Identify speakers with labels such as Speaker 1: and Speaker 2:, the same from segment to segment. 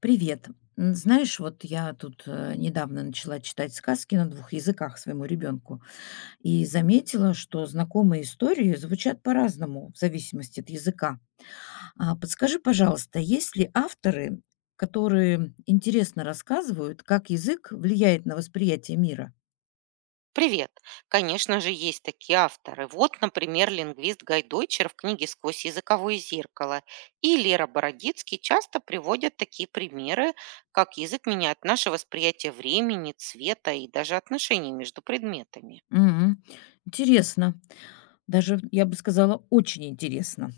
Speaker 1: Привет. Знаешь, вот я тут недавно начала читать сказки на двух языках своему ребенку и заметила, что знакомые истории звучат по-разному в зависимости от языка. А подскажи, пожалуйста, есть ли авторы, которые интересно рассказывают, как язык влияет на восприятие мира?
Speaker 2: Привет! Конечно же, есть такие авторы. Вот, например, лингвист Гай Дойчер в книге «Сквозь языковое зеркало» и Лера Бородицкий часто приводят такие примеры, как язык меняет наше восприятие времени, цвета и даже отношений между предметами.
Speaker 1: Мгм. Интересно. Даже, я бы сказала, очень интересно.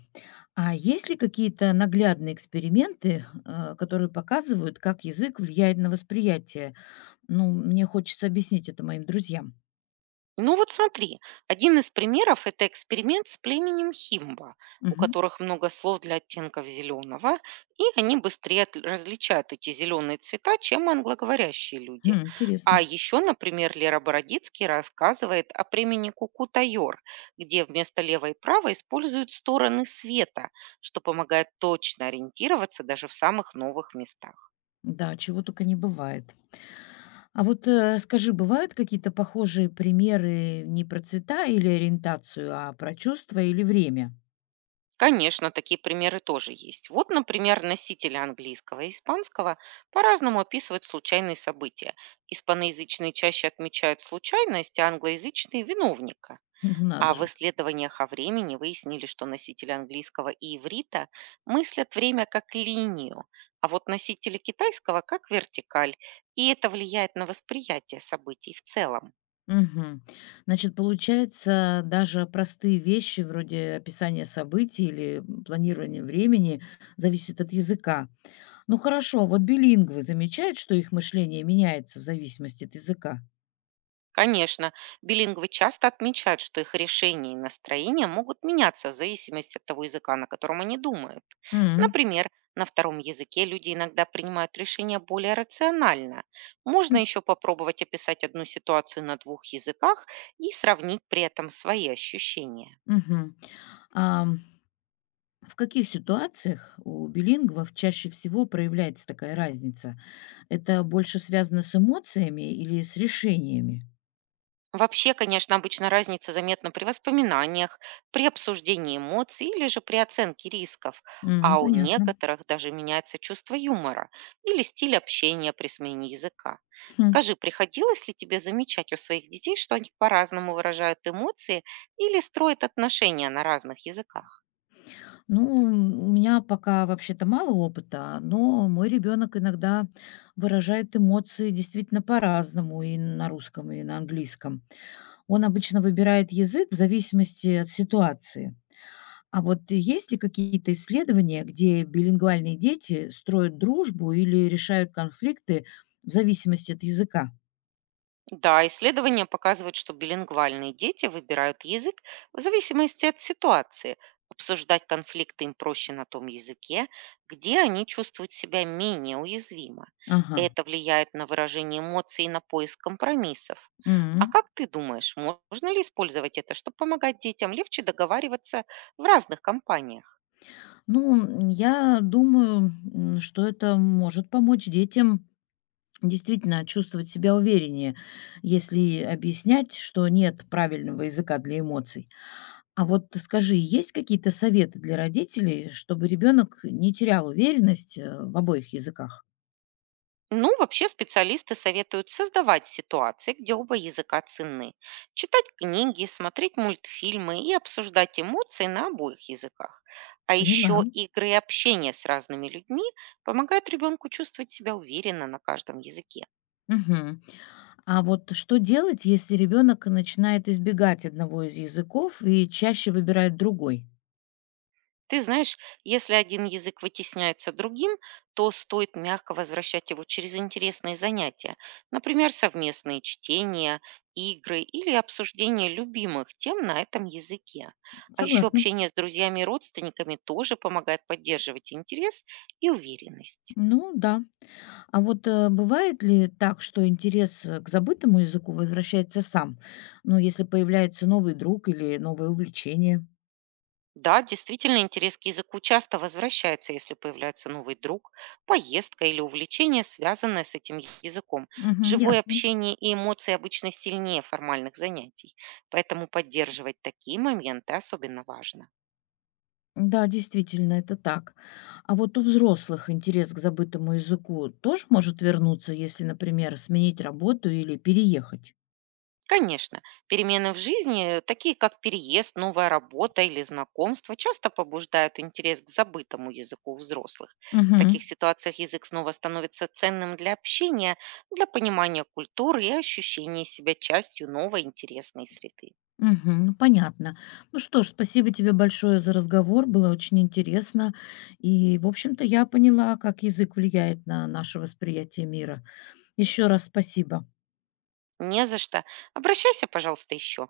Speaker 1: А есть ли какие-то наглядные эксперименты, которые показывают, как язык влияет на восприятие? Ну, мне хочется объяснить это моим друзьям.
Speaker 2: Ну вот смотри, один из примеров — это эксперимент с племенем Химба, у
Speaker 1: Мгм.
Speaker 2: которых много слов для оттенков зеленого, и они быстрее различают эти зеленые цвета, чем англоговорящие люди.
Speaker 1: Хм,
Speaker 2: А
Speaker 1: интересно.
Speaker 2: еще, например, Лера Бородицкий рассказывает о племени Кукутайор, где вместо левой и правой используют стороны света, что помогает точно ориентироваться даже в самых новых местах.
Speaker 1: Да, чего только не бывает. А вот скажи, бывают какие-то похожие примеры не про цвета или ориентацию, а про чувство или время?
Speaker 2: Конечно, такие примеры тоже есть. Вот, например, носители английского и испанского по-разному описывают случайные события. Испаноязычные чаще отмечают случайность, а англоязычные — виновника.
Speaker 1: Ну, надо
Speaker 2: А в
Speaker 1: же.
Speaker 2: исследованиях о времени выяснили, что носители английского и иврита мыслят время как линию, а вот носители китайского как вертикаль, и это влияет на восприятие событий в целом.
Speaker 1: Мгм. Значит, получается, даже простые вещи вроде описания событий или планирования времени зависят от языка. Ну хорошо, а вот билингвы замечают, что их мышление меняется в зависимости от языка?
Speaker 2: Конечно, билингвы часто отмечают, что их решения и настроения могут меняться в зависимости от того языка, на котором они думают.
Speaker 1: М.
Speaker 2: Например, на втором языке люди иногда принимают решения более рационально. Можно еще попробовать описать одну ситуацию на двух языках и сравнить при этом свои ощущения.
Speaker 1: Мгм. Ам, в каких ситуациях у билингвов чаще всего проявляется такая разница? Это больше связано с эмоциями или с решениями?
Speaker 2: Вообще, конечно, обычно разница заметна при воспоминаниях, при обсуждении эмоций или же при оценке рисков,
Speaker 1: М,
Speaker 2: а у
Speaker 1: понятно.
Speaker 2: некоторых даже меняется чувство юмора или стиль общения при смене языка.
Speaker 1: Хм.
Speaker 2: Скажи, приходилось ли тебе замечать у своих детей, что они по-разному выражают эмоции или строят отношения на разных языках?
Speaker 1: Ну, у меня пока вообще-то мало опыта, но мой ребенок иногда выражает эмоции действительно по-разному и на русском, и на английском. Он обычно выбирает язык в зависимости от ситуации. А вот есть ли какие-то исследования, где билингвальные дети строят дружбу или решают конфликты в зависимости от языка?
Speaker 2: Да, исследования показывают, что билингвальные дети выбирают язык в зависимости от ситуации. Обсуждать конфликты им проще на том языке, где они чувствуют себя менее уязвимо.
Speaker 1: Ага.
Speaker 2: Это влияет на выражение эмоций и на поиск компромиссов. А
Speaker 1: М.
Speaker 2: как ты думаешь, можно ли использовать это, чтобы помогать детям легче договариваться в разных компаниях?
Speaker 1: Ну, я думаю, что это может помочь детям действительно чувствовать себя увереннее, если объяснять, что нет правильного языка для эмоций. А вот скажи, есть какие-то советы для родителей, чтобы ребенок не терял уверенность в обоих языках?
Speaker 2: Ну, вообще специалисты советуют создавать ситуации, где оба языка ценны, читать книги, смотреть мультфильмы и обсуждать эмоции на обоих языках. А
Speaker 1: Поняла.
Speaker 2: еще игры и общение с разными людьми помогают ребенку чувствовать себя уверенно на каждом языке.
Speaker 1: Мгм. А вот что делать, если ребенок начинает избегать одного из языков и чаще выбирает другой?
Speaker 2: Ты знаешь, если один язык вытесняется другим, то стоит мягко возвращать его через интересные занятия, например, совместные чтения, игры или обсуждение любимых тем на этом языке. А еще
Speaker 1: Согласна.
Speaker 2: общение с друзьями и родственниками тоже помогает поддерживать интерес и уверенность.
Speaker 1: Ну да. А вот бывает ли так, что интерес к забытому языку возвращается сам? Ну, если появляется новый друг или новое увлечение?
Speaker 2: Да, действительно, интерес к языку часто возвращается, если появляется новый друг, поездка или увлечение, связанное с этим языком.
Speaker 1: Мгм,
Speaker 2: Живое
Speaker 1: ясно.
Speaker 2: общение и эмоции обычно сильнее формальных занятий, поэтому поддерживать такие моменты особенно важно.
Speaker 1: Да, действительно, это так. А вот у взрослых интерес к забытому языку тоже может вернуться, если, например, сменить работу или переехать?
Speaker 2: Конечно, перемены в жизни, такие как переезд, новая работа или знакомство, часто побуждают интерес к забытому языку у взрослых. В таких
Speaker 1: Мгм.
Speaker 2: ситуациях язык снова становится ценным для общения, для понимания культуры и ощущения себя частью новой интересной среды.
Speaker 1: Мгм. Ну, понятно. Ну что ж, спасибо тебе большое за разговор, было очень интересно. И, в общем-то, я поняла, как язык влияет на наше восприятие мира. Еще раз спасибо.
Speaker 2: Не за что. Обращайся, пожалуйста, еще.